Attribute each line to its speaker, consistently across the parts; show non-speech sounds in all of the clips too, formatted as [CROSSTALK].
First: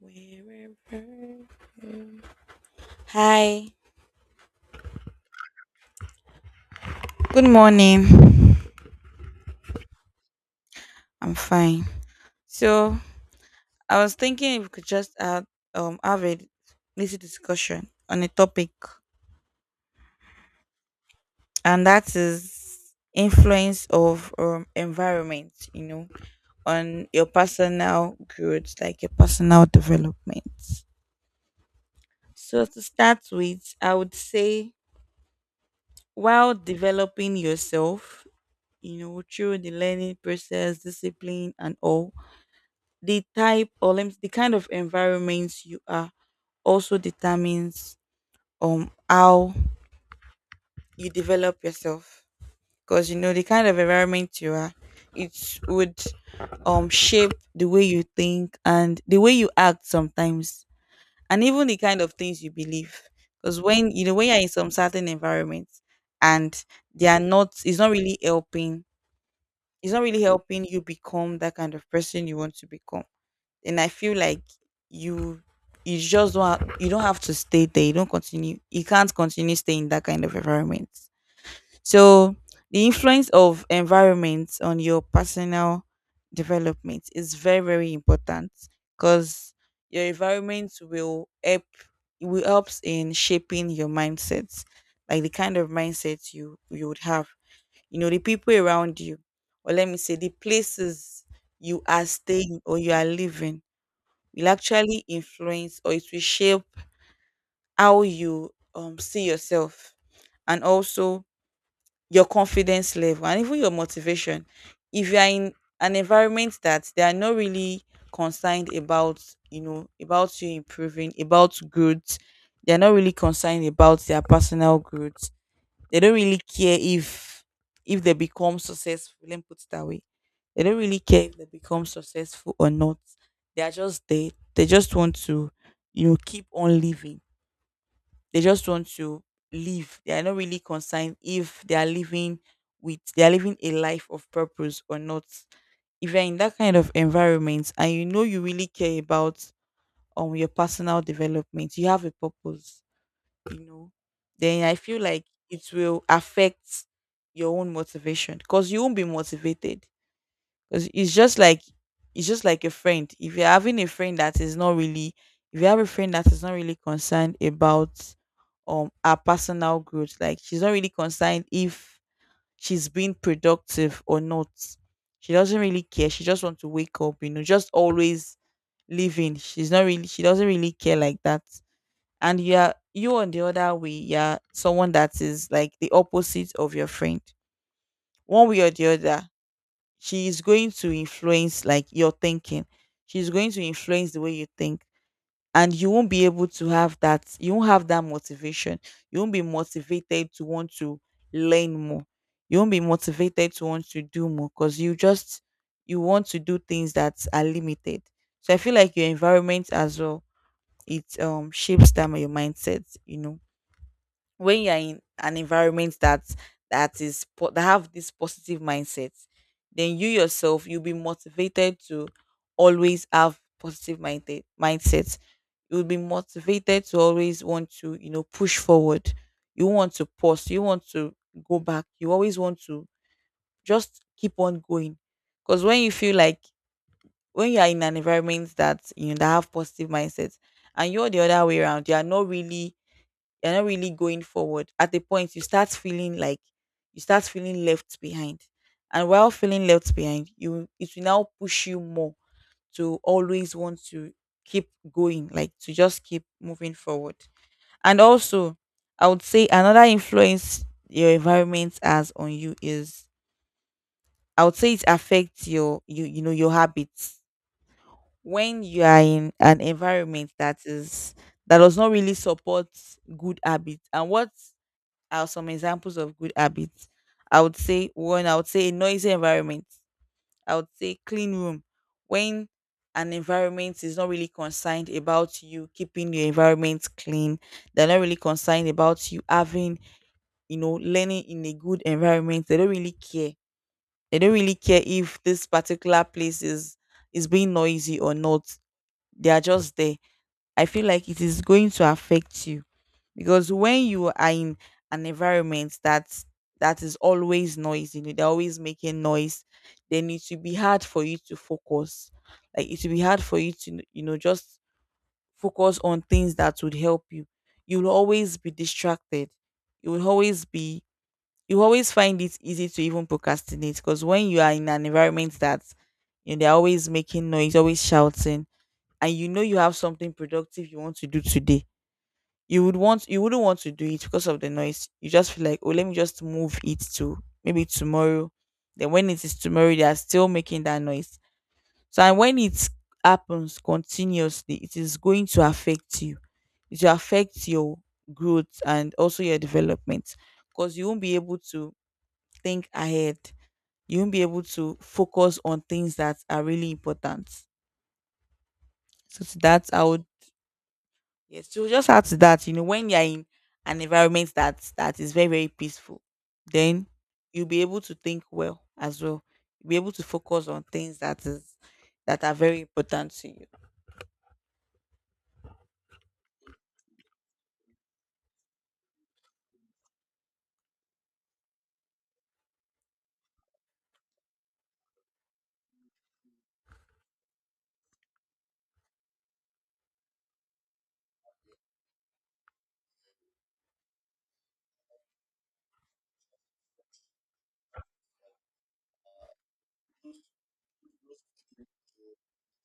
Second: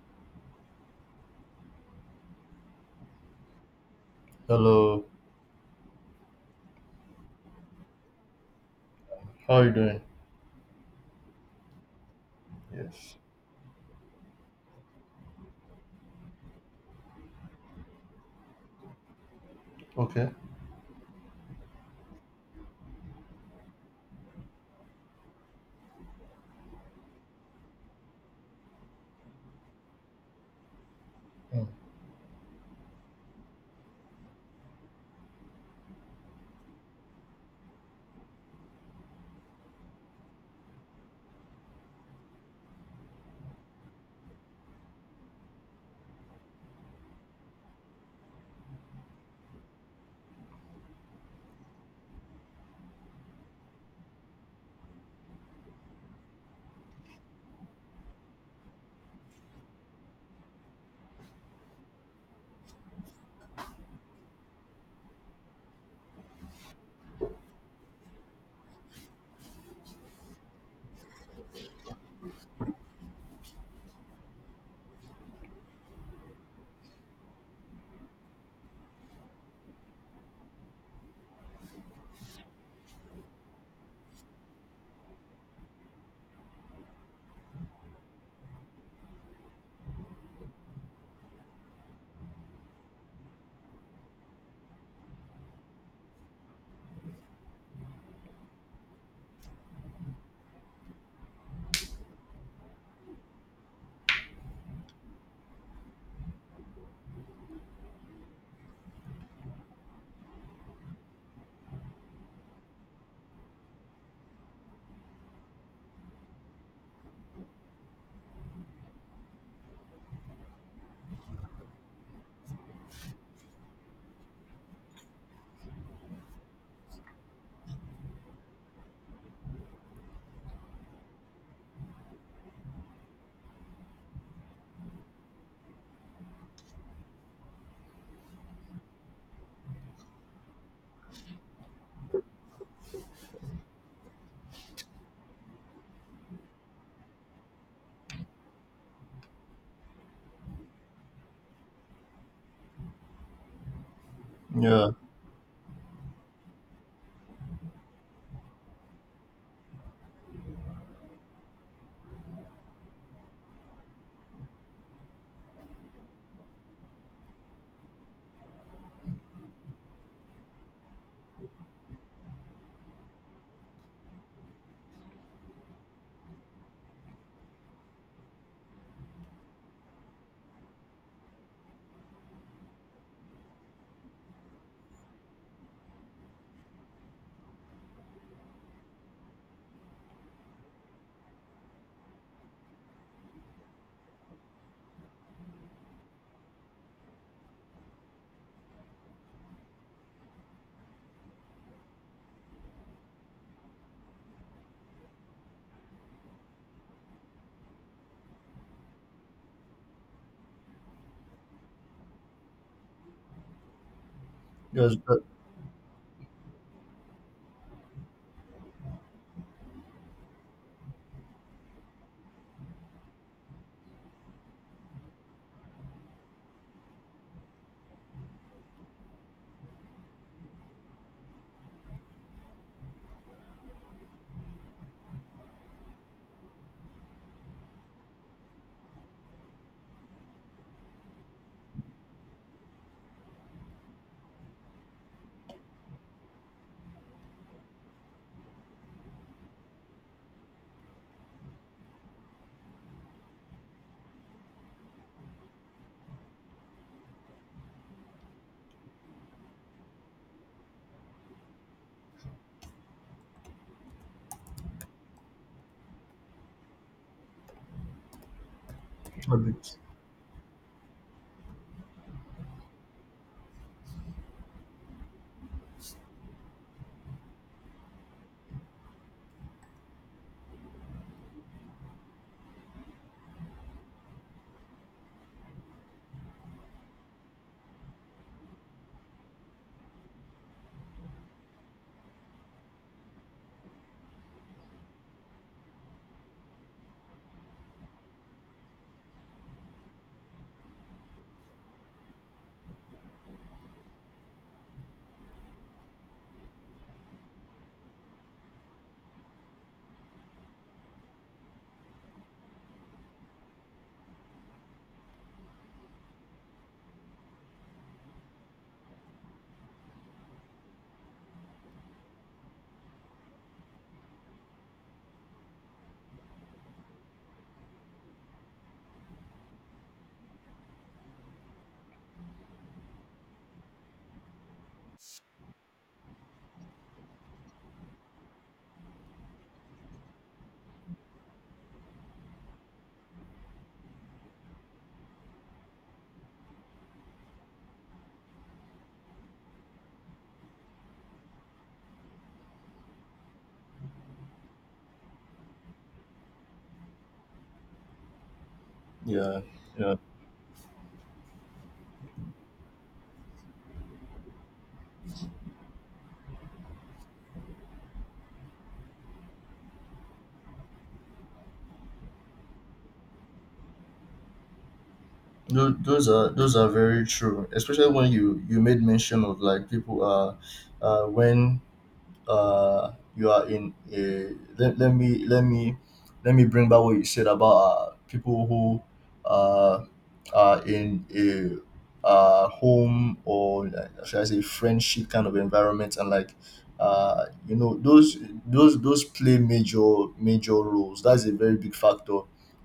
Speaker 1: Wherever you- Hi.
Speaker 2: Hello,
Speaker 1: Good morning.
Speaker 2: how are you doing?
Speaker 1: I'm fine. So
Speaker 2: Yes.
Speaker 1: I was thinking if we could just have a little discussion on a topic,
Speaker 2: Okay.
Speaker 1: and that is influence of environment. On your personal growth, like your personal development.
Speaker 2: Mm.
Speaker 1: So to start with, I would say while developing yourself, through the learning process, discipline, and all the type or let me, the kind of environments you are also determines how you develop yourself, because the kind of environment you are, it would shape the way you think and the way you act sometimes, and even the kind of things you believe. Because when you're in some certain environments and they are not it's not really helping, you become that kind of person you want to become, and I feel like you you just don't ha- you don't have to stay there. You don't continue. You can't continue staying in that kind of environment. So the influence of environment on your personal development is very, very important, because your environment will help it will helps in shaping your mindset, like the kind of mindset you would have. The people around you, or let me say the places you are staying or you are living, will actually influence, or it will shape how you see yourself, and also your confidence level and even your motivation. If you are in an environment that they are not really concerned about you improving, about growth, they're not really concerned about their personal growth. They don't really care if they become successful. Let me put it that way. They don't really care if they become successful or not. They are just there. They just want to, keep on living. They just want to live. They are not really concerned if they are living a life of purpose or not. If you're in that kind of environment and you really care about your personal development, you have a purpose you [CLEARS THROAT] know, then I
Speaker 2: Yeah.
Speaker 1: feel like it will affect your own motivation, because you won't be motivated. Because it's just like a friend. If you're having a friend that is not really, if you have a friend that is not really concerned about her personal growth, like she's not really concerned if she's being productive or not. She doesn't really care. She just wants to wake up, just always living. She's not really. She doesn't really care like that. And you on the other way, you're someone that is like the opposite of your friend. One way or the other, she is going to influence, like, your thinking. She's going to influence the way you think, and you won't be able to have that you won't have that motivation. You won't be motivated to want to learn more. You won't be motivated to want to do more because you want to do things that are limited. So I feel like your environment as well, it shapes that your mindset. When you're
Speaker 2: Yes.
Speaker 1: in
Speaker 2: That,
Speaker 1: an environment that that have this positive mindset, then you yourself, you'll be motivated to always have positive mindset. You'll be motivated to always want to, push forward. You want to pause, you want to go back, you always want to just keep on going. Because when you are in an environment that, that have positive mindsets, and you're the other way around, you're not really going forward, at a point you start feeling left behind. And while feeling left behind, you it will now push you more to always want to keep going, like to just keep moving forward. And also, I would say another influence your environment has on you is, I would say it affects your habits. When you are in an
Speaker 2: habits.
Speaker 1: environment that does not really support good habits. And what are some examples of good habits? I would say one. I would say a noisy environment. I would say clean room. When an environment is not really concerned about you keeping your environment clean, they're not really concerned about you having, learning in a good environment. They don't really care. They don't really care if this particular place is being noisy or not. They are just there. I feel like it is going to affect you, because when you are in an environment that is always noisy, they're always making noise, then it will be hard for you to focus. Like, it will be hard for you to, just focus on things that would help you. You'll always be distracted. you will always be you always find it easy to even procrastinate, because when you are in an environment that, they're always making noise, always shouting, and you have something productive you want to do today, you wouldn't want to do it because of the noise. You just feel like, oh, let me just move it to maybe tomorrow. Then when it is tomorrow, they are still making that noise. So and when it happens continuously, it is going to affect you. It will affect your growth and also your development, because you won't be able to think ahead. You won't be able to focus on things that are really important. So to
Speaker 2: Yeah.
Speaker 1: that, I
Speaker 2: Yeah.
Speaker 1: would Yes, so just add to that, when you're in an environment that is very, very peaceful, then you'll be able to think well as well. You'll be able to focus on things that are very important to you.
Speaker 2: Those are those are very true, especially when you made mention of like people are, when uh you are in a let, let me let me let me bring back what you said about people who uh are in a home or should I say friendship kind of environment. And like you know, those play major major roles. That's a very big factor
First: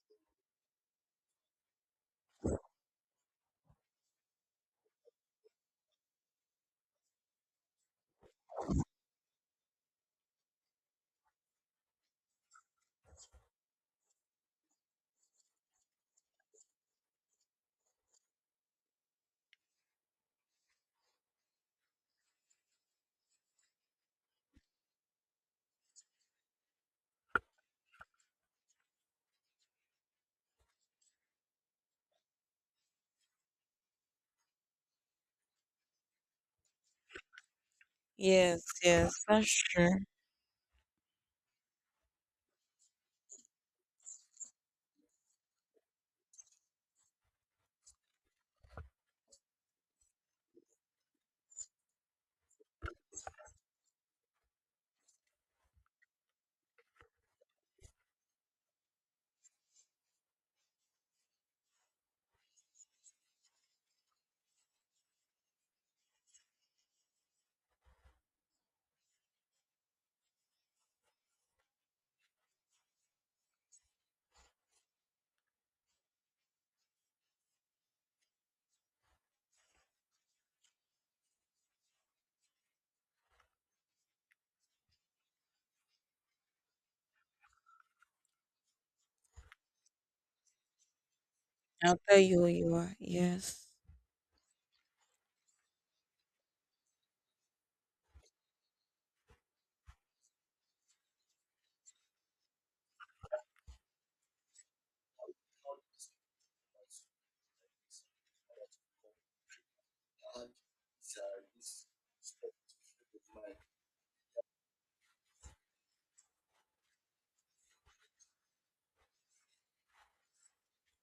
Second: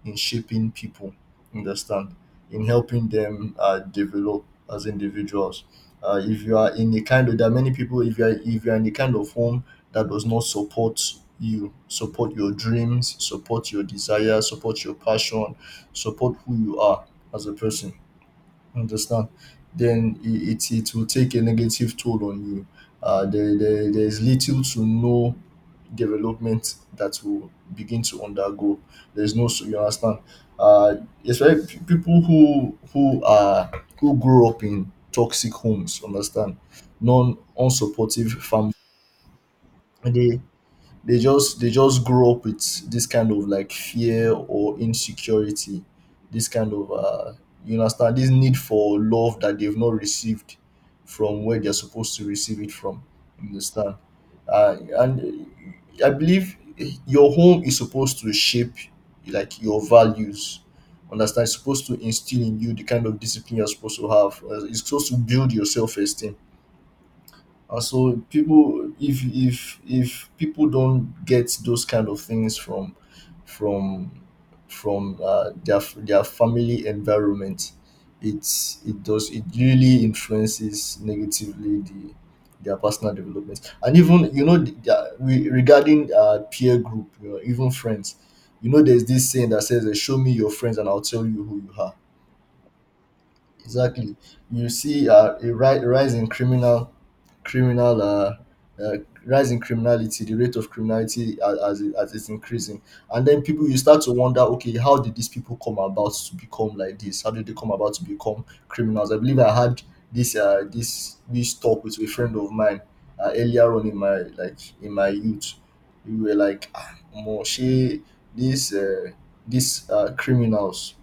Speaker 2: in shaping people, understand, in helping them develop as individuals. If you are in a kind of, there are many people, if you are in the kind of home that does not support your dreams, support your desire, support your passion, support who you are as a person, understand, then it will take a negative toll on you. There's little to no development that will begin to undergo. There's no, so you understand. Uh, especially people who are who grew up in toxic homes, understand, non unsupportive
Speaker 1: Yes,
Speaker 2: family.
Speaker 1: yes, that's true.
Speaker 2: They they just grow up with this kind of like fear or insecurity, this kind of you understand, this need for love that they've not received from where they're supposed to receive it from, you understand. And I believe your home is supposed to shape like your values, understand, it's supposed to instill in you the kind of discipline you're supposed to have. It's supposed to build your self-esteem. So people, if people don't get those kind of things from from their family environment, it's it does it really influences negatively the their personal development. And even you know, regarding peer group, you know, even friends. You know, there's this saying that says, "Show me your friends, and I'll tell you who you are."
Speaker 1: I'll tell you who you are. Yes,
Speaker 2: Exactly. You see a rise in criminal, uh, uh, rise in criminality. The rate of criminality as, as it's increasing. And then people you start to wonder, okay, how did these people come about to become like this? How did they come about to become criminals? I believe I had this this talk with a friend of mine earlier on in my, like in my youth. We were like, ah, more she, these criminals,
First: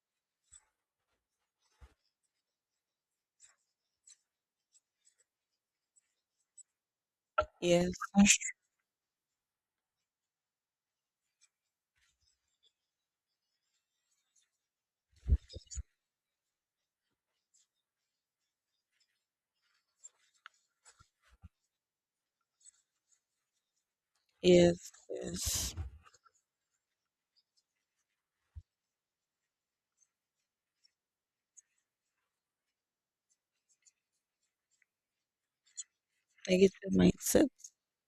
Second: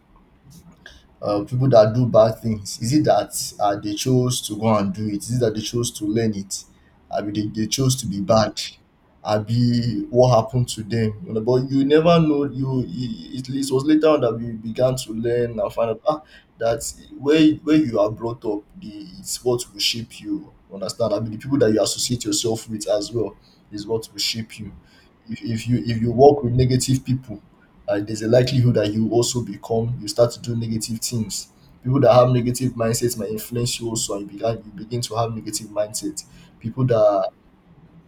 Speaker 2: people that do bad things, is it that they chose to go and do it? Is it that they chose to learn it? I mean, they
Speaker 1: yes,
Speaker 2: chose to be bad. I be, what happened to them? You know, but you never know. It was later on that we began to learn and find out, ah, that where you are brought up, the, it's what will shape you, understand. I mean, the people that you associate yourself with as well is what will shape you.
Speaker 1: yes,
Speaker 2: if, if
Speaker 1: yes.
Speaker 2: you if you work with negative people, and there's a likelihood that you also become, you start to do negative things. People that have negative mindsets might influence you also, and you begin to have negative mindset. People
Speaker 1: Negative
Speaker 2: that,
Speaker 1: mindset.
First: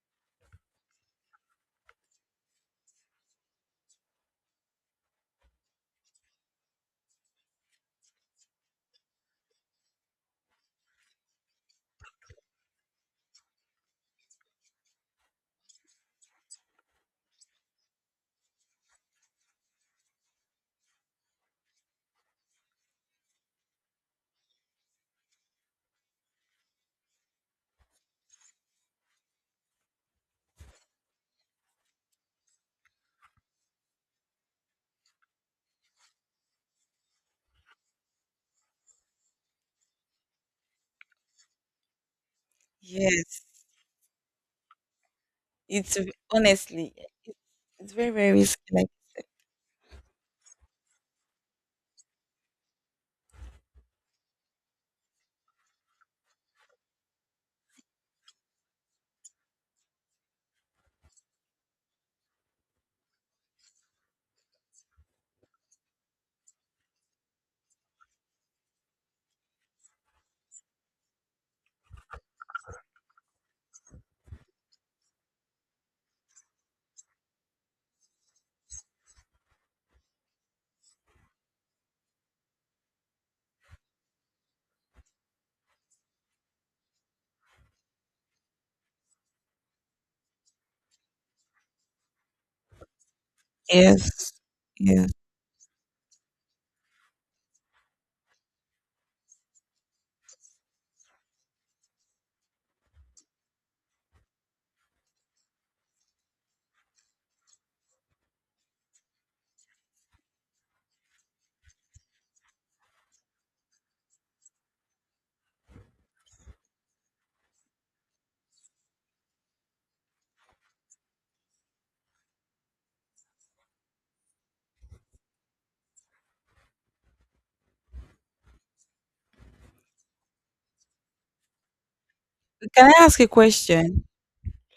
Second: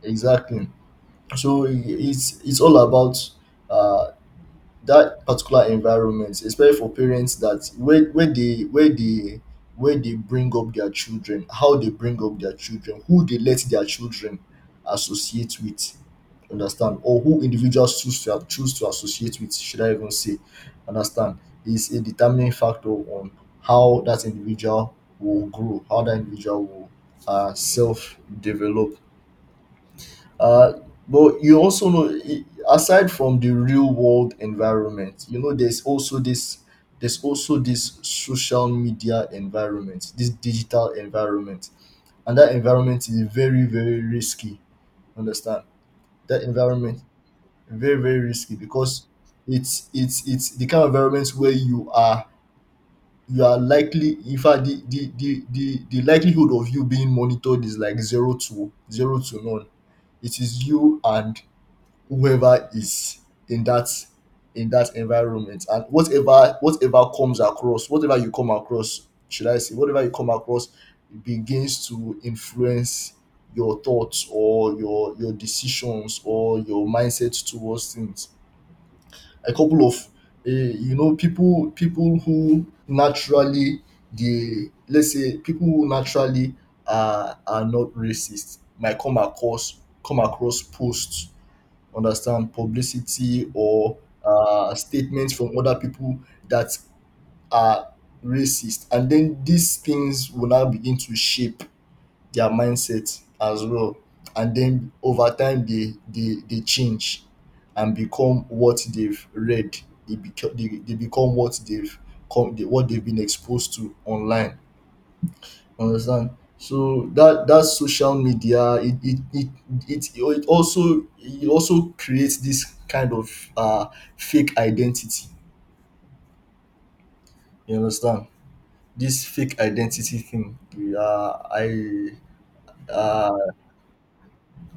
Speaker 2: exactly, so it's all about uh that particular environment, especially for parents, that where they bring up their children, how they bring up their children, who they let their children associate with, understand, or who individuals choose to associate with, should I even say, understand, is a determining factor on how that individual will grow, how that individual will self develop. Uh, but you also know, aside from the real world environment, you know, there's also this social media environment, this digital environment, and that environment is
Speaker 1: Yes,
Speaker 2: very, very risky. Understand, that
Speaker 1: honestly,
Speaker 2: environment
Speaker 1: it's
Speaker 2: very,
Speaker 1: very,
Speaker 2: very
Speaker 1: very
Speaker 2: risky
Speaker 1: risky. Like,
Speaker 2: because it's the kind of environment where you are likely, in fact the likelihood of you being monitored is like zero to none. It is you and whoever is in that in that environment, and whatever you come across, should I say, whatever you come across begins to influence your thoughts or your decisions or your mindset towards things. A couple of you know, people who naturally, they let's say people who naturally are not racist might come across posts, understand, publicity or
Speaker 1: yes, yes.
Speaker 2: statements from other people that are racist, and then these things will now begin to shape their mindset as well. And then over time they change and become what they've read. They become what they've what they've been exposed to online, understand. So that social media, it also, it also creates this kind of uh fake identity, you understand, this fake identity thing. I
Speaker 1: Can I ask a
Speaker 2: uh
Speaker 1: question?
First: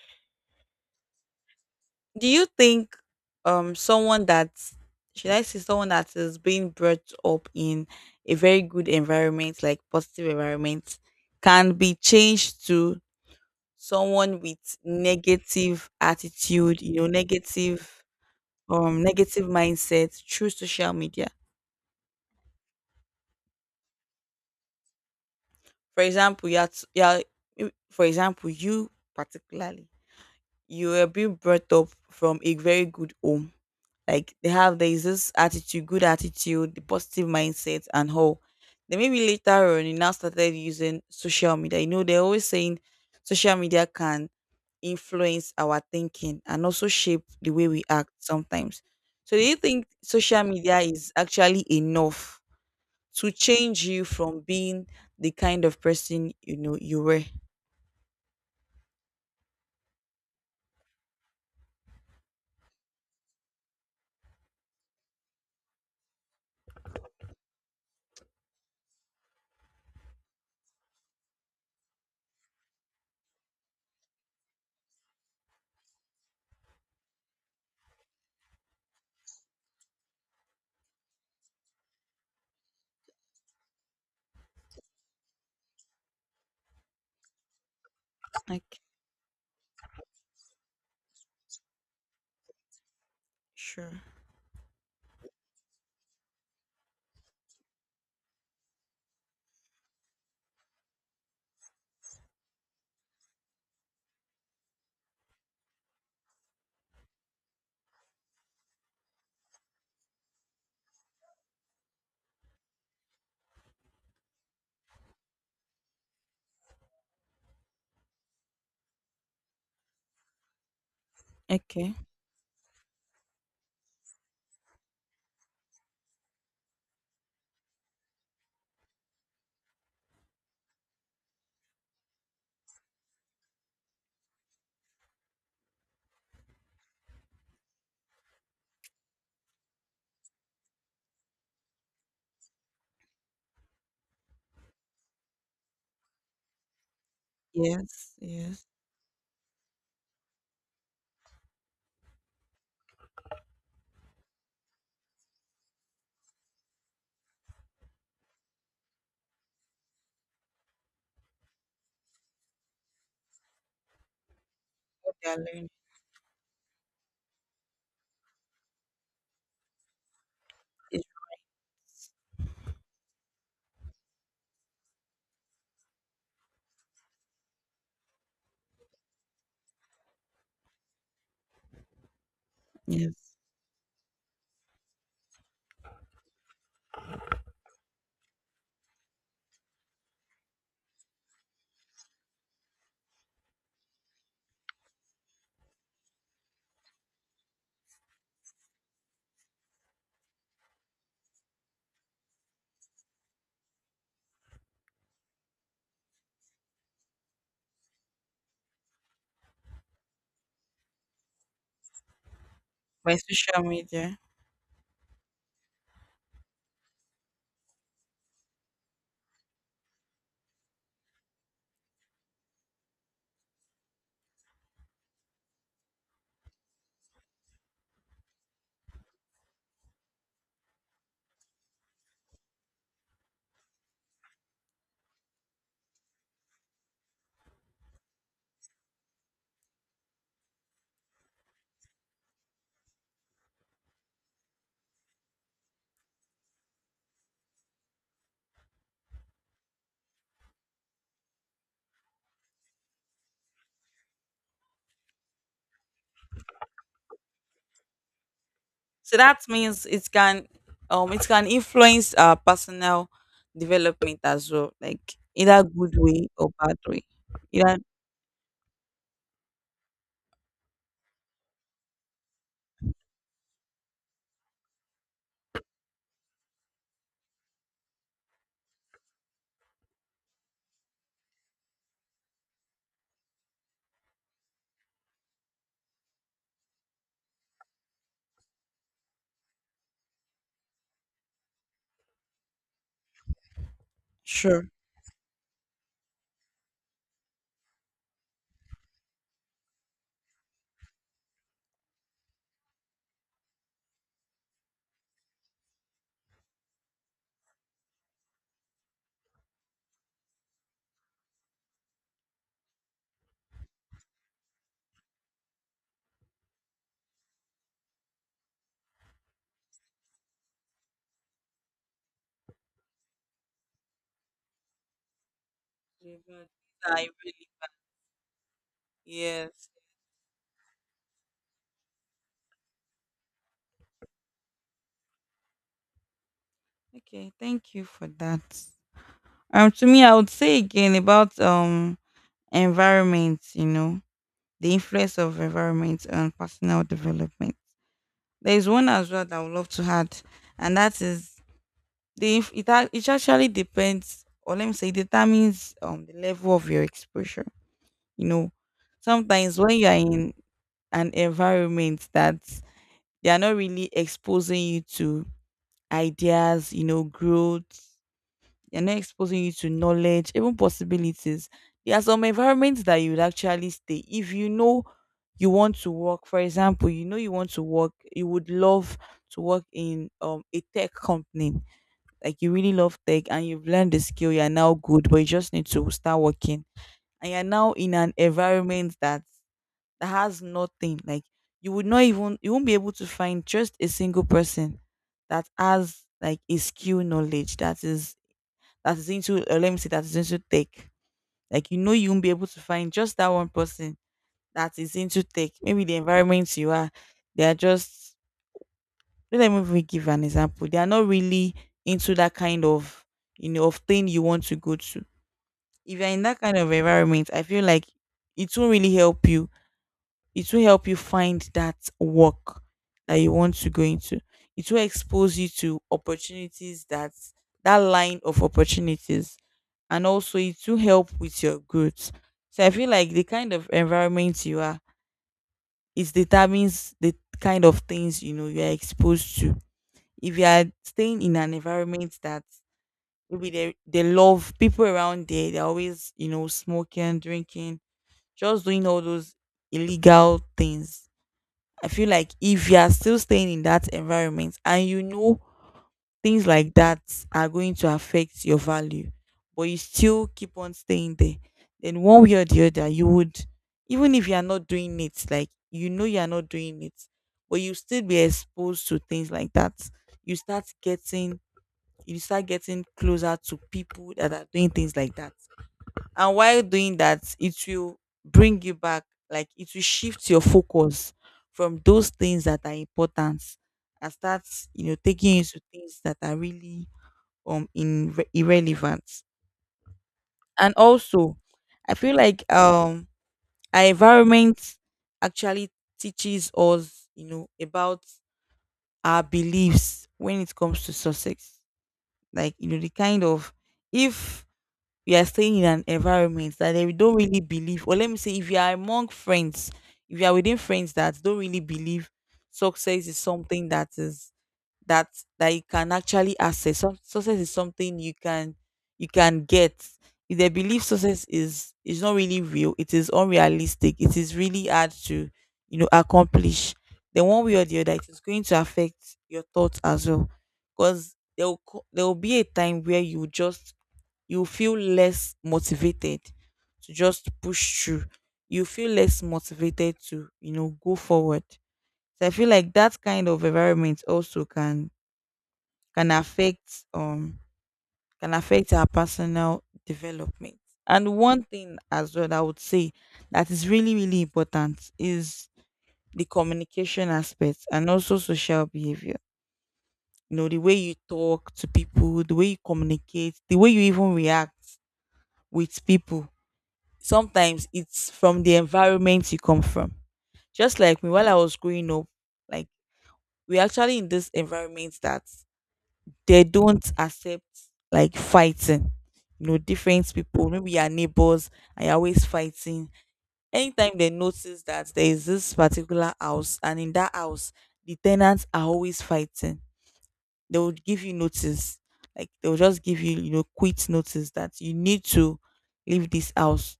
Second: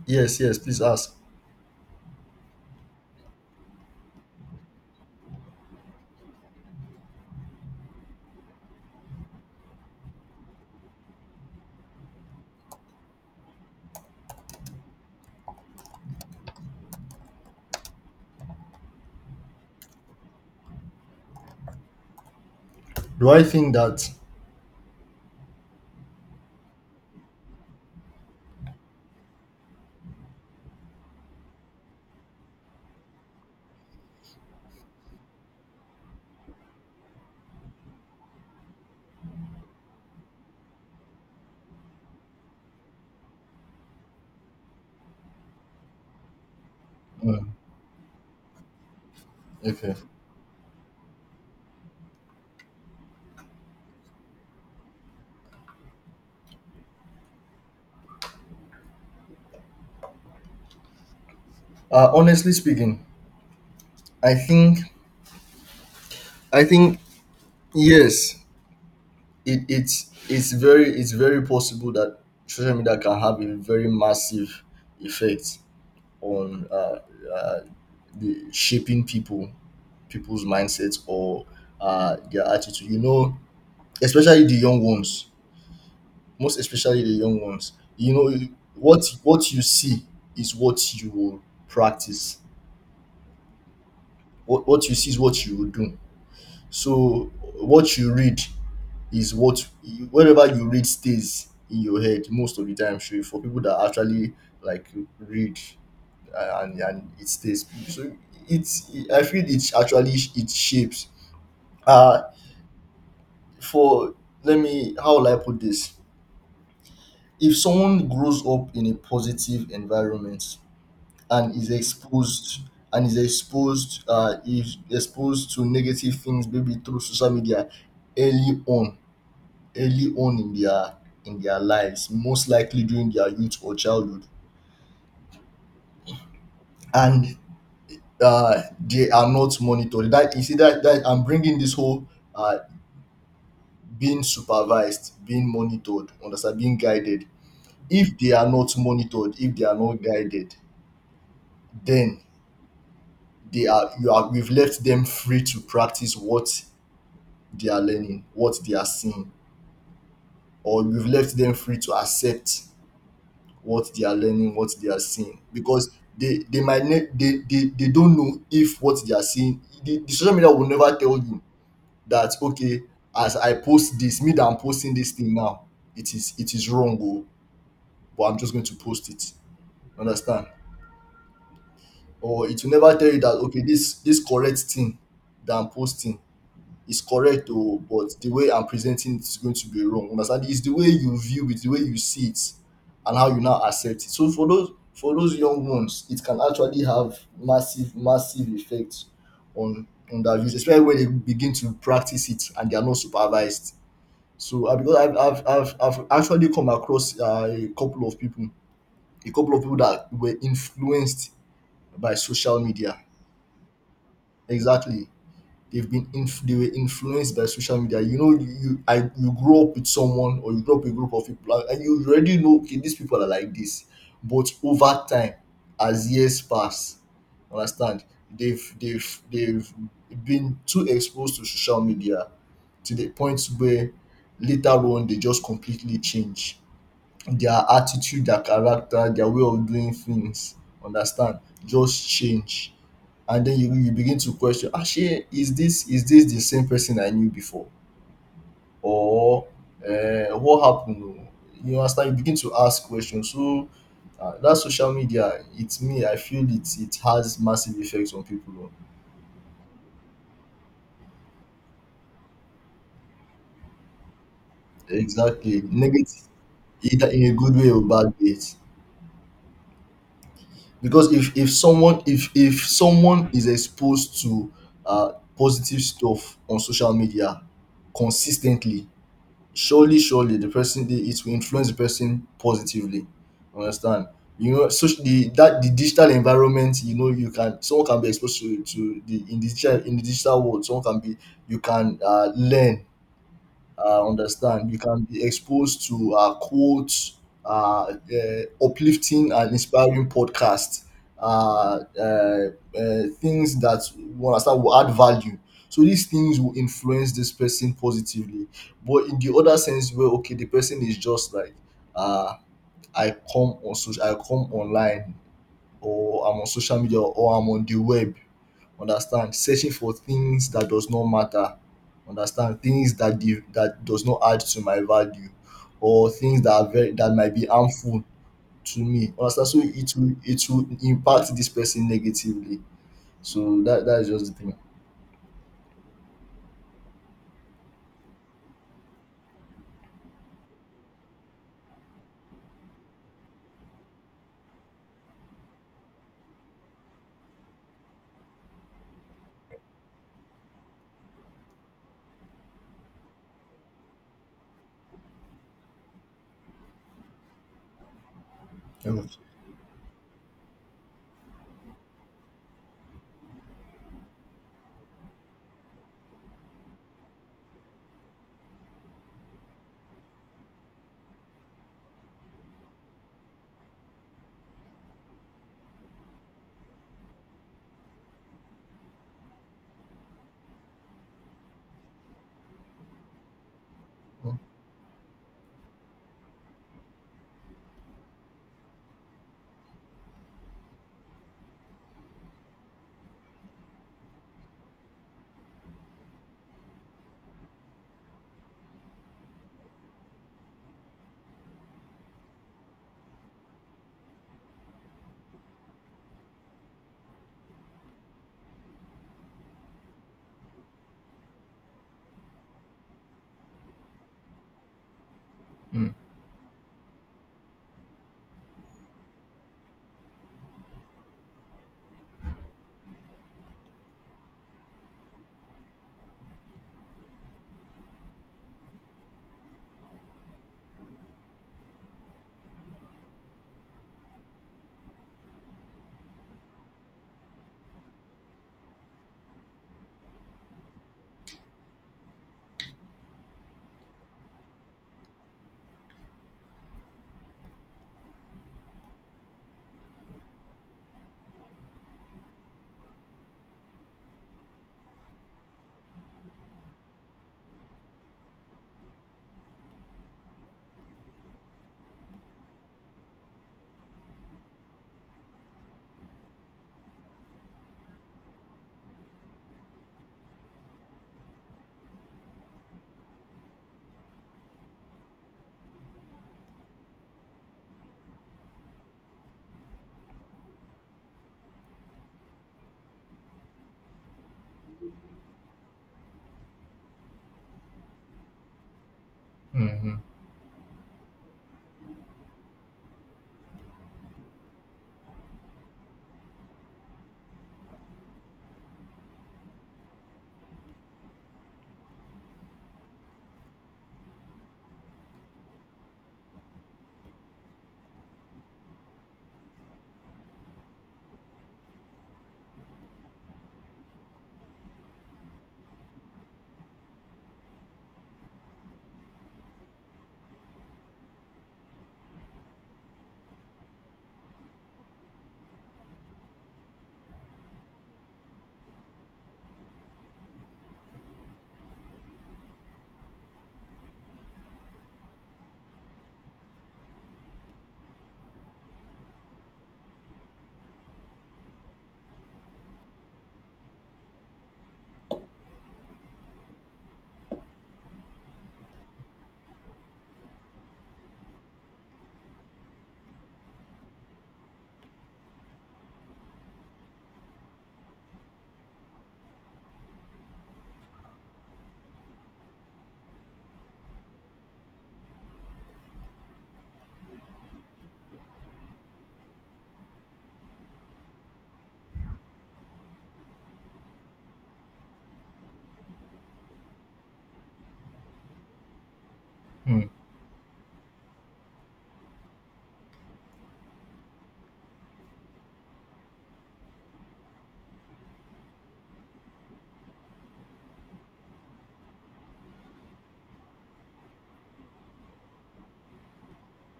Speaker 2: yes, yes, please ask.
Speaker 1: Do you think someone that's should I say someone that is being brought up in a very good environment, like positive environment, can be changed to someone with negative attitude, negative, negative mindset through social media?
Speaker 2: Do I think that?
Speaker 1: For example, you are, t- you are you- for example, you particularly, you were being brought up from a very good home, like they have there is this attitude, good attitude, the positive mindset and all. Then maybe later on, you now started using social media. They're always saying social media can influence our thinking and also shape the
Speaker 2: Mm,
Speaker 1: way we act sometimes. So do you think
Speaker 2: okay.
Speaker 1: social media is actually enough to change you from being the kind of person you were?
Speaker 2: Honestly speaking, i think I think yes, it's very, it's very possible that social media can have a very massive effect on uh, the shaping people, people's mindsets or their attitude. You know, especially the young ones, most especially the young ones. You know,
Speaker 1: Like,
Speaker 2: what you see is what you will practice.
Speaker 1: sure.
Speaker 2: What you see is what you will do. So what you read is whatever you read stays in your head most of the time. Sure, for people that actually, like, read, and it stays. So it's, I feel it's actually, it shapes. Uh, for let me, how will I put this? If someone grows up in a positive environment and is
Speaker 1: Okay.
Speaker 2: exposed, is exposed to negative things maybe through social media early on, in their lives, most likely during their youth or childhood, and they are not monitored. That you see that, I'm bringing this whole uh, being supervised, being monitored, understand, being guided.
Speaker 1: Yes,
Speaker 2: If they are
Speaker 1: yes.
Speaker 2: not monitored, if they are not guided, then they are you are, we've left them free to practice what they are learning, what they are seeing, or we've left them free to accept what they are learning, what they are
Speaker 1: What they are
Speaker 2: seeing.
Speaker 1: learning.
Speaker 2: Because they they don't know if what they are seeing, the social media will never
Speaker 1: is-
Speaker 2: tell you that okay, as I post this, me that I'm posting this thing now, it is wrong, oh, but I'm just going to post it. Understand? Or it will never tell you
Speaker 1: Yes.
Speaker 2: that okay, this correct thing that I'm posting is correct though, but the way I'm presenting it is going to be wrong. Understand? It's the way you view it, the way you see it, and how you now accept it. So for those young ones, it can actually have massive, massive effects on their views, especially when they begin to practice it and they are not supervised. So because I've actually come across a couple of people that were influenced by social media.
Speaker 1: By social media.
Speaker 2: Exactly. They were influenced by social media. You know, you- I you grow up with someone or you grow up with a group of people, and you already know okay, these people are like this. But over time, as years pass, understand, they've been too exposed to social media to the point where later on they just completely change their attitude, their character, their way of doing things, understand, just change. And then you begin to question, actually, is this, is this the same person I knew before, or what happened? Oo, you understand, you begin to ask questions. So, ah, that social media, its me, I feel it, it has massive effects on people, oo.
Speaker 1: So that means it can, it can influence our personal development as well, like
Speaker 2: Exactly,
Speaker 1: either good
Speaker 2: negative,
Speaker 1: way or bad way.
Speaker 2: either in a good way
Speaker 1: Yeah,
Speaker 2: or bad ways. Because if someone is exposed to positive stuff on social media consis ten tly, surely the person dey, it will influence the person positively, you understand. You know, the digital environment, you know, you can, someone can be exposed to the, in the digital, in the digital world, someone can be, you can learn,
Speaker 1: sure.
Speaker 2: understand, you can be exposed to quotes, uplifting and inspiring podcasts, uh, uh, things that will, understand, will add value. So these things will influence this person positively. But in the other sense where okay, the person is just like, uh, I come on social, I come online or I'm on social media or I'm on the web. Understand? Searching for things that does not matter. Understand? Things that that does not add to my value, or things
Speaker 1: Revert.
Speaker 2: that are very,
Speaker 1: I
Speaker 2: that might be
Speaker 1: really
Speaker 2: harmful to me. Understand? So
Speaker 1: Yes.
Speaker 2: it will, it will impact this person negatively. So that, that is just the thing.
Speaker 1: Okay, thank you for that. To me, I would say again about environment. The influence of environment on personal development. There is one as well that I would love to add, and that is, it actually depends, or let me say, determines the level of your exposure. You know,
Speaker 2: Yeah.
Speaker 1: sometimes when you are in an environment that they are not really exposing you to ideas, growth, they're not exposing you to knowledge, even possibilities. There are some environments that you would actually stay, if you know you want to work. For example, you know you want to work, you would love to work in a tech company, like you really love tech and you've learned the skill, you're now good, but you just need to start working, and you're now in an environment that has nothing, like, you would not even you won't be able to find just a single person that has like a skill knowledge that is into, let me say, that is into tech. Like, you won't be able to find just that one person that is into tech. Maybe the environment you are, they are just, let me even give an example, they are not really into that kind of thing you want to go to.
Speaker 2: Mm,
Speaker 1: If you're in that kind of environment, I feel like it will really help you. It will help you find that work that you want to go into. It will expose you to opportunities, that that line of opportunities, and also it will help with your growth. So I feel like the kind of environment you are, it determines the kind of things, you know, you are exposed to. If you are staying in an environment that maybe they love people around there, they're always, you know, smoking, drinking, just doing all those illegal things. I feel like if you are still staying in that environment and you know things like that are going to affect your value, but you still keep on staying there, then one way or the other, you would, even if you are not doing it, like you know you are not doing it, but you still be exposed to things like that. You start getting you start getting closer to people that are doing things like that. And while doing that, it will bring you back, like it will shift your focus from those things that are important and start, you know, taking you to things that are really irrelevant.
Speaker 2: mm,
Speaker 1: And also, I feel like our environment actually teaches us, you know, about our beliefs when it comes to success. Like, you know, the kind of, if you are staying in an environment that they don't really believe, or let me say, if you are among friends, if you are within friends that don't really believe success is something that is, that that you can actually access. Some success is something you can get. If they believe success is not really real, it is unrealistic. It is really hard to, you know, accomplish. Then one way or the other, it is going to affect your thoughts as well, because there will be a time where you feel less motivated to just push through. You feel less motivated to, you know, go forward. So I feel like that kind of environment also can affect um can affect our personal development. And one thing as well that I would say that is really, really important is the communication aspect and also social behavior. You know, the way you talk to people, the way you communicate, the way you even react with people, sometimes it's from the environment you come from. Just like me, while I was growing up, like, we're actually in this environment that they don't accept like fighting. You know,
Speaker 2: mm,
Speaker 1: different people, maybe your neighbors, and you're always fighting. Anytime they notice that there is this particular house, and in that house, the tenants are always fighting, they would give you notice. Like they'll just give you, you know, quit notice that you need to leave this house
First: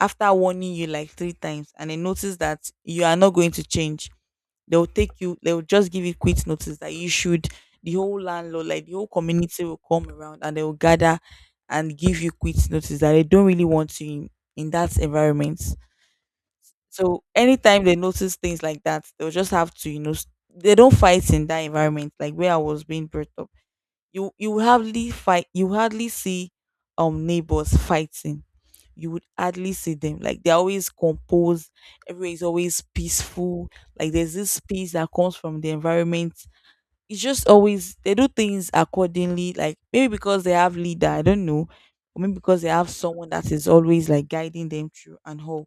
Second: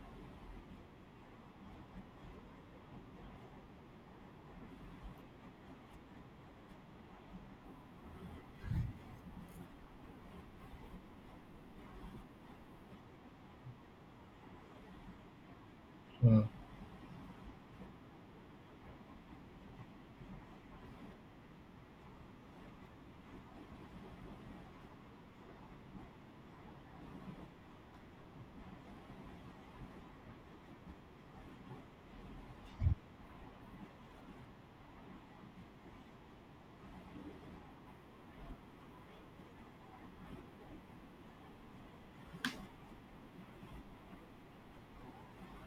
Speaker 1: after warning you like three times, and they notice that you are not going to change, they'll take you, they'll just give you quit notice that you should, the whole landlord, like the whole community will come around and they will gather and give you quit notice that they don't really want you in that environment.
Speaker 2: mm,
Speaker 1: So anytime they notice things like that, they'll just have to, you know, they don't fight in that environment, like where I was being brought up. You hardly fight, you hardly see neighbors fighting, you would hardly see them. Like they're always composed, everywhere is always peaceful. Like there's this peace that comes from the environment. It's just always they do things accordingly. Like maybe because they have leader, I don't know. Or maybe because they have someone that is always like guiding them through and all.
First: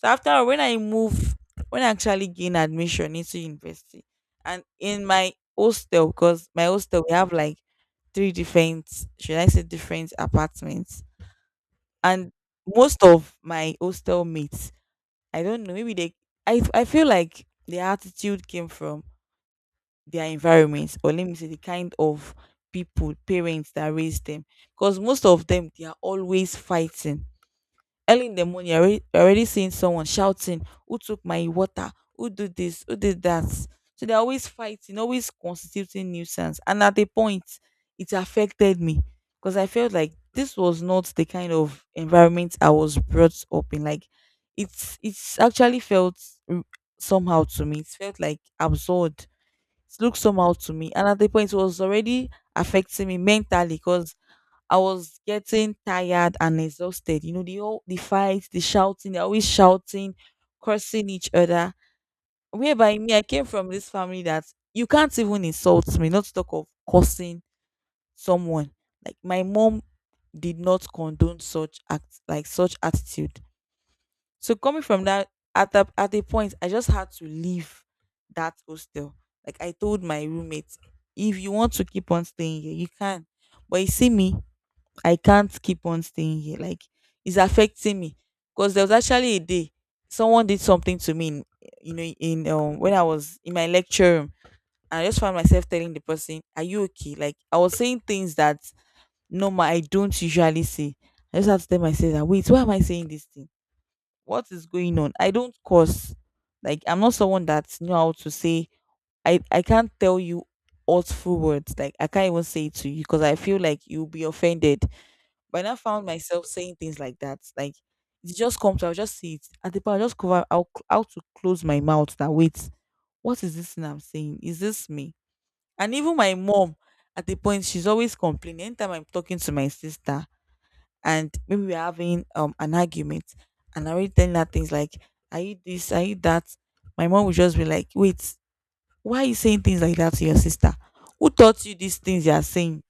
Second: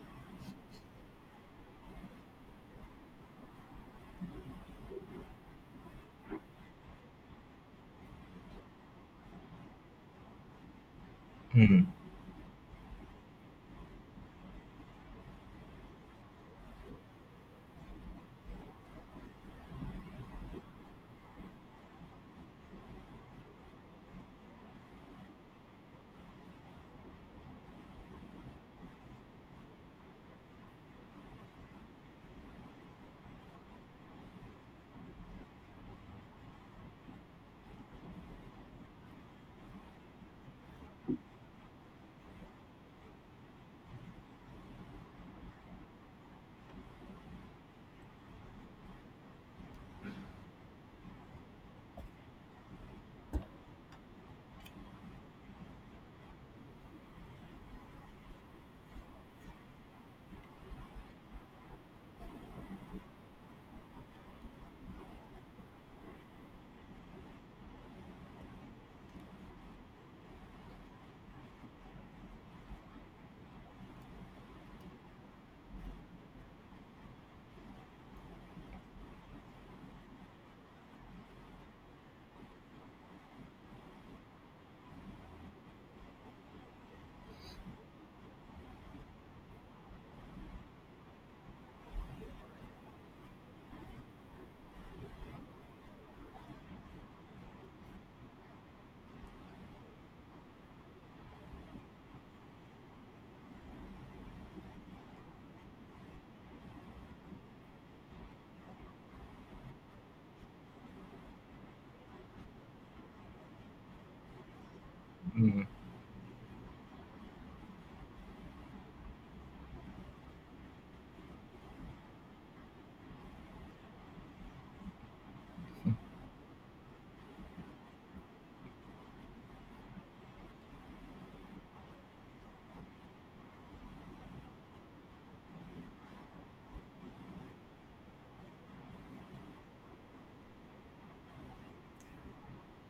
Speaker 1: So after all, when I move, when I actually gain admission into university, and in my hostel, because my hostel we have like three different, should I say, different apartments,
Speaker 2: mm,
Speaker 1: and most of my hostel mates, I don't know, maybe they, I feel like their attitude came from their environment, or let me say the kind of people, parents that raised them, because most of them, they are always fighting. Early in the morning, I already seeing someone shouting, "Who took my water? Who did this? Who did that?" So they're always fighting, always constituting nuisance. And at a point, it affected me, because I felt like this was not the kind of environment I was brought up in. Like, it's actually felt r- somehow to me. It felt like absurd. It looked somehow to me. And at the point, it was already affecting me mentally, because I was getting tired and exhausted. You know, the fights, the shouting, they're always shouting, cursing each other. Whereby me, I came from this family that you can't even insult me, not to talk of cursing someone. Like my mom did not condone such act, like such attitude. So coming from that, at a point, I just had to leave that hostel. Like I told my roommate, if you want to keep on staying here, you can. But you see me, I can't keep on staying here. Like, it's affecting me. Because there was actually a day someone did something to me, in you know in when I was in my lecture room. I just found myself telling the person, "Are you okay?" Like I was saying things that no ma I don't usually say. I just had to tell myself that, wait, why am I saying this thing? What is going on? I don't curse. Like, I'm not someone that know how to say, I can't tell you hurtful words. Like I can't even say it to you, because I feel like you'll be offended, but
Speaker 2: mm.
Speaker 1: I now found myself saying things like that. Like it just comes, I'll just see it. At the point, I'll just cover, I'll how to close my mouth, that wait, what is this thing I'm saying? Is this me? And even my mom, at the point, she's always complaining. Anytime I'm talking to my sister, and maybe we're having an argument, and I already telling her things like, "Are you this? Are you that?" My mom would just be like, "Wait, why are you saying things like that to your sister? Who taught you these things you are saying?"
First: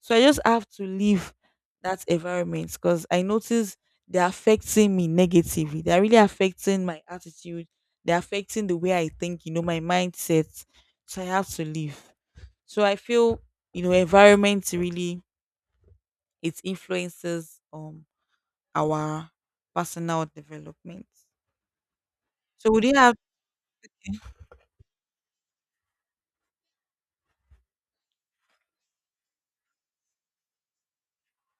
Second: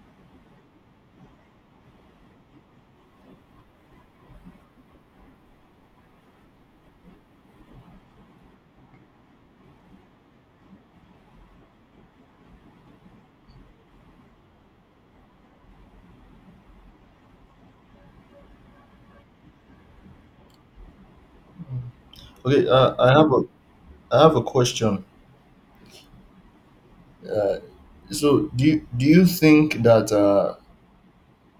Speaker 1: So I just have to leave that environment, because I notice they're affecting me negatively. They're really affecting my attitude. They're affecting the way I think, you know, my mindset. So I have to leave. So I feel, you know, environment really, it influences our personal development.
Speaker 2: Okay,
Speaker 1: So would you have —
Speaker 2: I have a question. Uh, do you think that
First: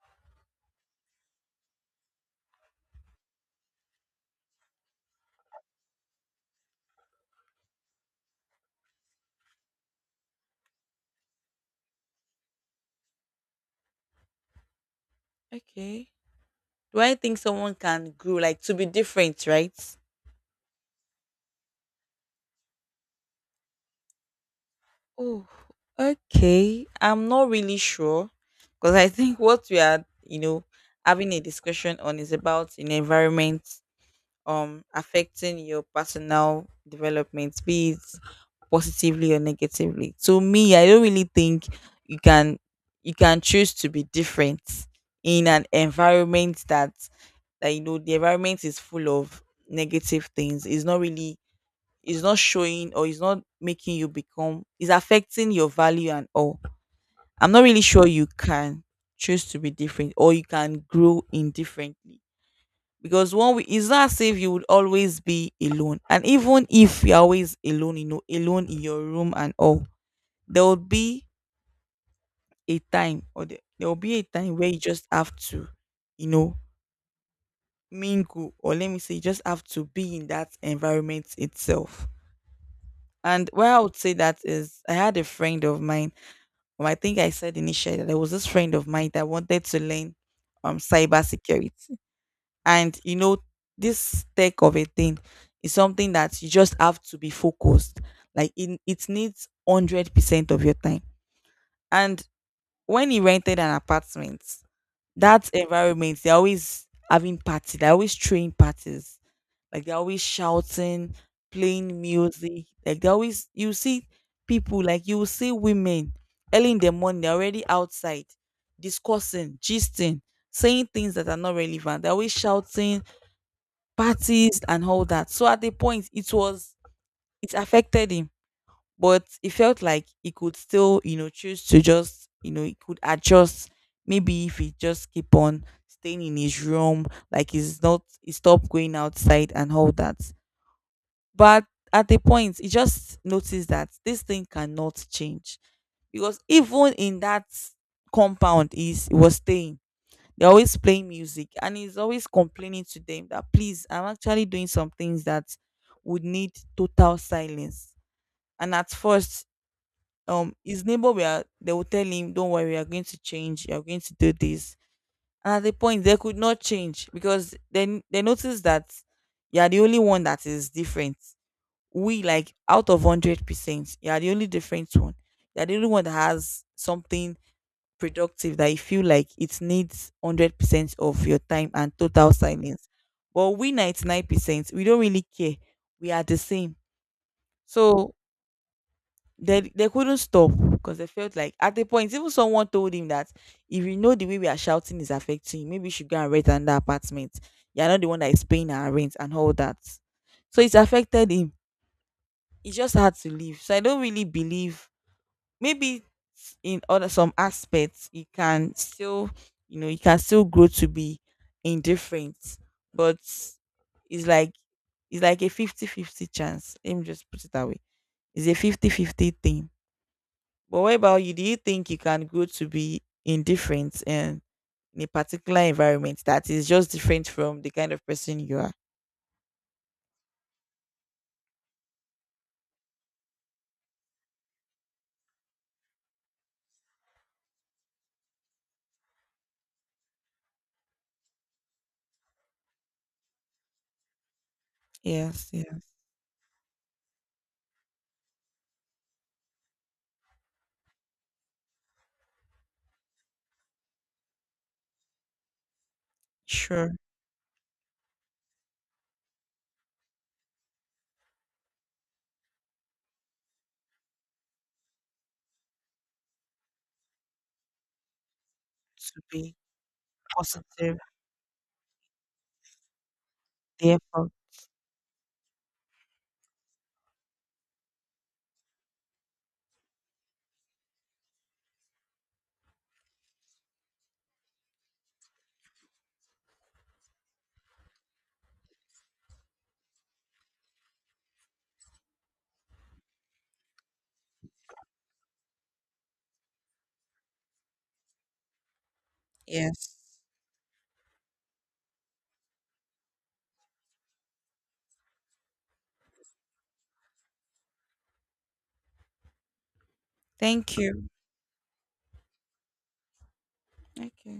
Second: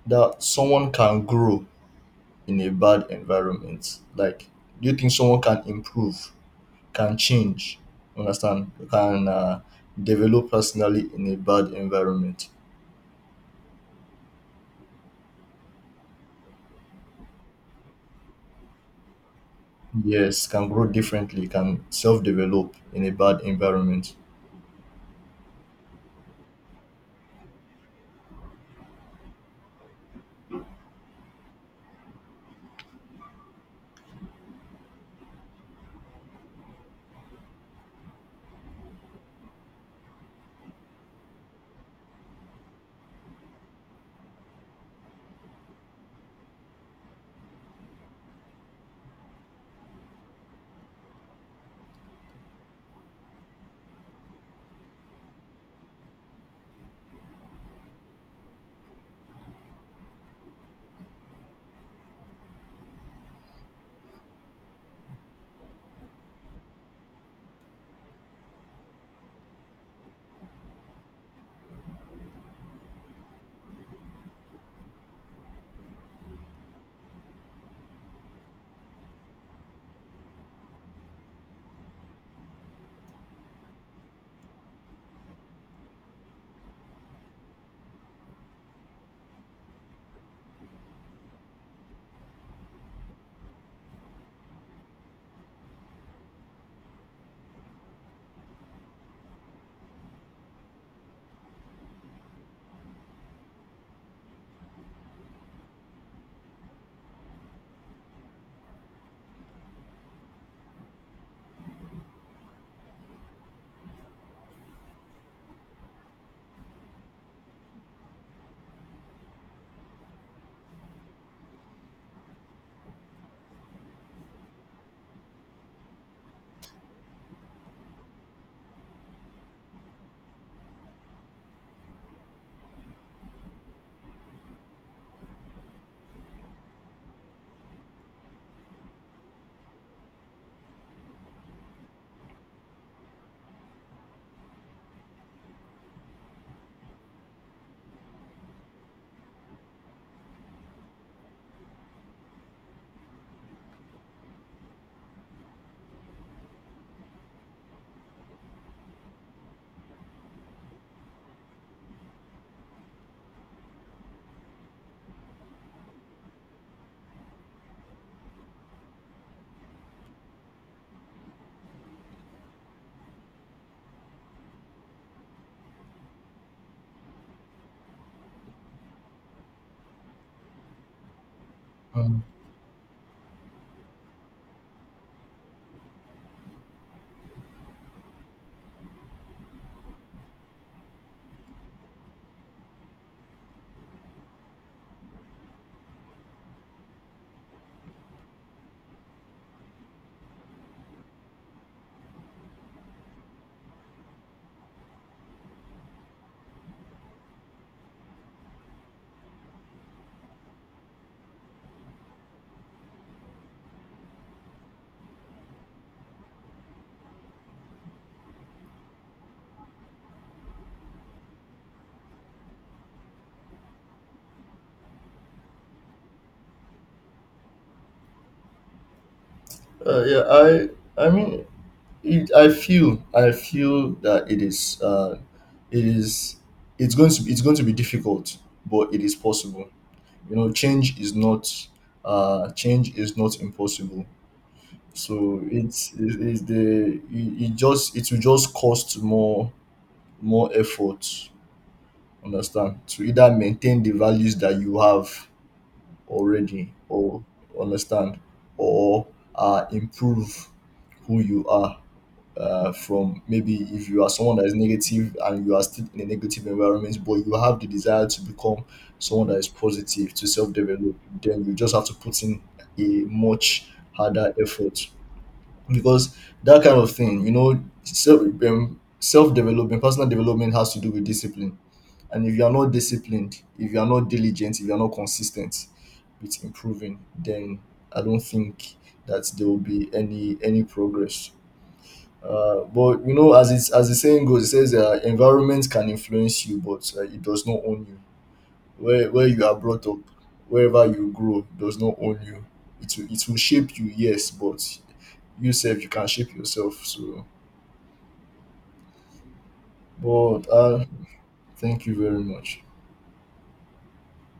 Speaker 2: that someone can grow in a bad environment? Like, do you think someone can improve, can change, understand, can develop personally in a bad environment?
Speaker 1: okay. Do I think someone can grow, like, to be different, right?
Speaker 2: Yes, can grow differently, can self develop in a bad environment.
Speaker 1: Oh, okay. I'm not really sure, because I think [LAUGHS] what we are, you know, having a discussion on is about an environment affecting your personal development, be it positively or negatively. To me, I don't really think you can choose to be different in an environment that you know, the environment is full of negative things. It's not really, is not showing, or is not making you become, is affecting your value and all. I'm not really sure you can choose to be different or you can grow indifferently, because one way, is not as if you would always be alone, and even if you're always alone, you know, alone in your room and all, there will be a time, or there will be a time where you just have to, you know, mingle, or let me say you just have to be in that environment itself. And where I would say that is, I had a friend of mine. I think I said initially that there was this friend of mine that wanted to learn cyber security, and you know, this tech of a thing is something that you just have to be focused. Like it needs 100% of your time. And when he rented an apartment, that environment, they're always having parties, they're always throwing parties, like they're always shouting, playing music. Like they always, you see people, like you will see women early in the morning, they're already outside discussing, gisting, saying things that are not relevant. They're always shouting, parties and all that. So at the point it was, it affected him. But it felt like he could still, you know, choose to just, you know, he could adjust, maybe if he just keep on staying in his room, like he's not he stopped going outside and all that. But at a point, he just noticed that this thing cannot change, because even in that compound he was staying, they're always playing music, and he's always complaining to them that, "Please, I'm actually doing some things that would need total silence." And at first, his neighbor, they will tell him, "Don't worry, we are going to change, you're going to do this." And at the point, they could not change, because then they noticed that, you're the only one that is different. We, like, out of 100% you are the only different one, you are the only one that has something productive that you feel like it needs 100% of your time and
Speaker 2: Mm.
Speaker 1: total silence. But we, 99%, we don't really care, we are the same. So they couldn't stop, because they felt like, at a point, even someone told him that, "If you know the way we are shouting is affecting you, maybe you should go and rent another apartment. You're not the one that is paying our rent and all that." So it's affected him, he just had to leave. So I don't really believe, maybe in other some aspects you can still, you know, you can still grow to be indifferent, but it's like it's like a fifty-fifty chance. Let me just put it that way. It's a fifty-fifty thing. But what about you? Do you think you can grow to be indifferent and in a particular environment that is just different from the kind of person you are?
Speaker 2: Uh, yeah, I I mean, I feel, I feel that it is, it's going to be, it's going to be difficult, but it is possible. You know, change is not, change is not impossible. So
Speaker 1: Yes, yes.
Speaker 2: it's it- it's the it, it just, it will just cost more, more effort, understand, to either maintain the values that you have already,
Speaker 1: Sure.
Speaker 2: or understand, or improve who you are. From maybe if you are someone that is negative and you are still in a negative environment, but you have the desire to become
Speaker 1: To
Speaker 2: someone that is
Speaker 1: be.
Speaker 2: positive, to self-develop,
Speaker 1: Positive,
Speaker 2: then you just have to put in a much
Speaker 1: therefore.
Speaker 2: harder effort. Because that kind of thing, you know, self self development, personal development, has to do with discipline. And if you are not disciplined, if you are not diligent, if you are not consistent with improving, then I don't think that there will be any progress. But you know, as it's, as the saying goes, it says, environment can influence you, but it does not own you. Where you are brought
Speaker 1: Yes.
Speaker 2: up, wherever you grow, does not own you. It will shape you, yes, but you can shape yourself. So but
Speaker 1: Thank you.
Speaker 2: thank you very much.
Speaker 1: Okay.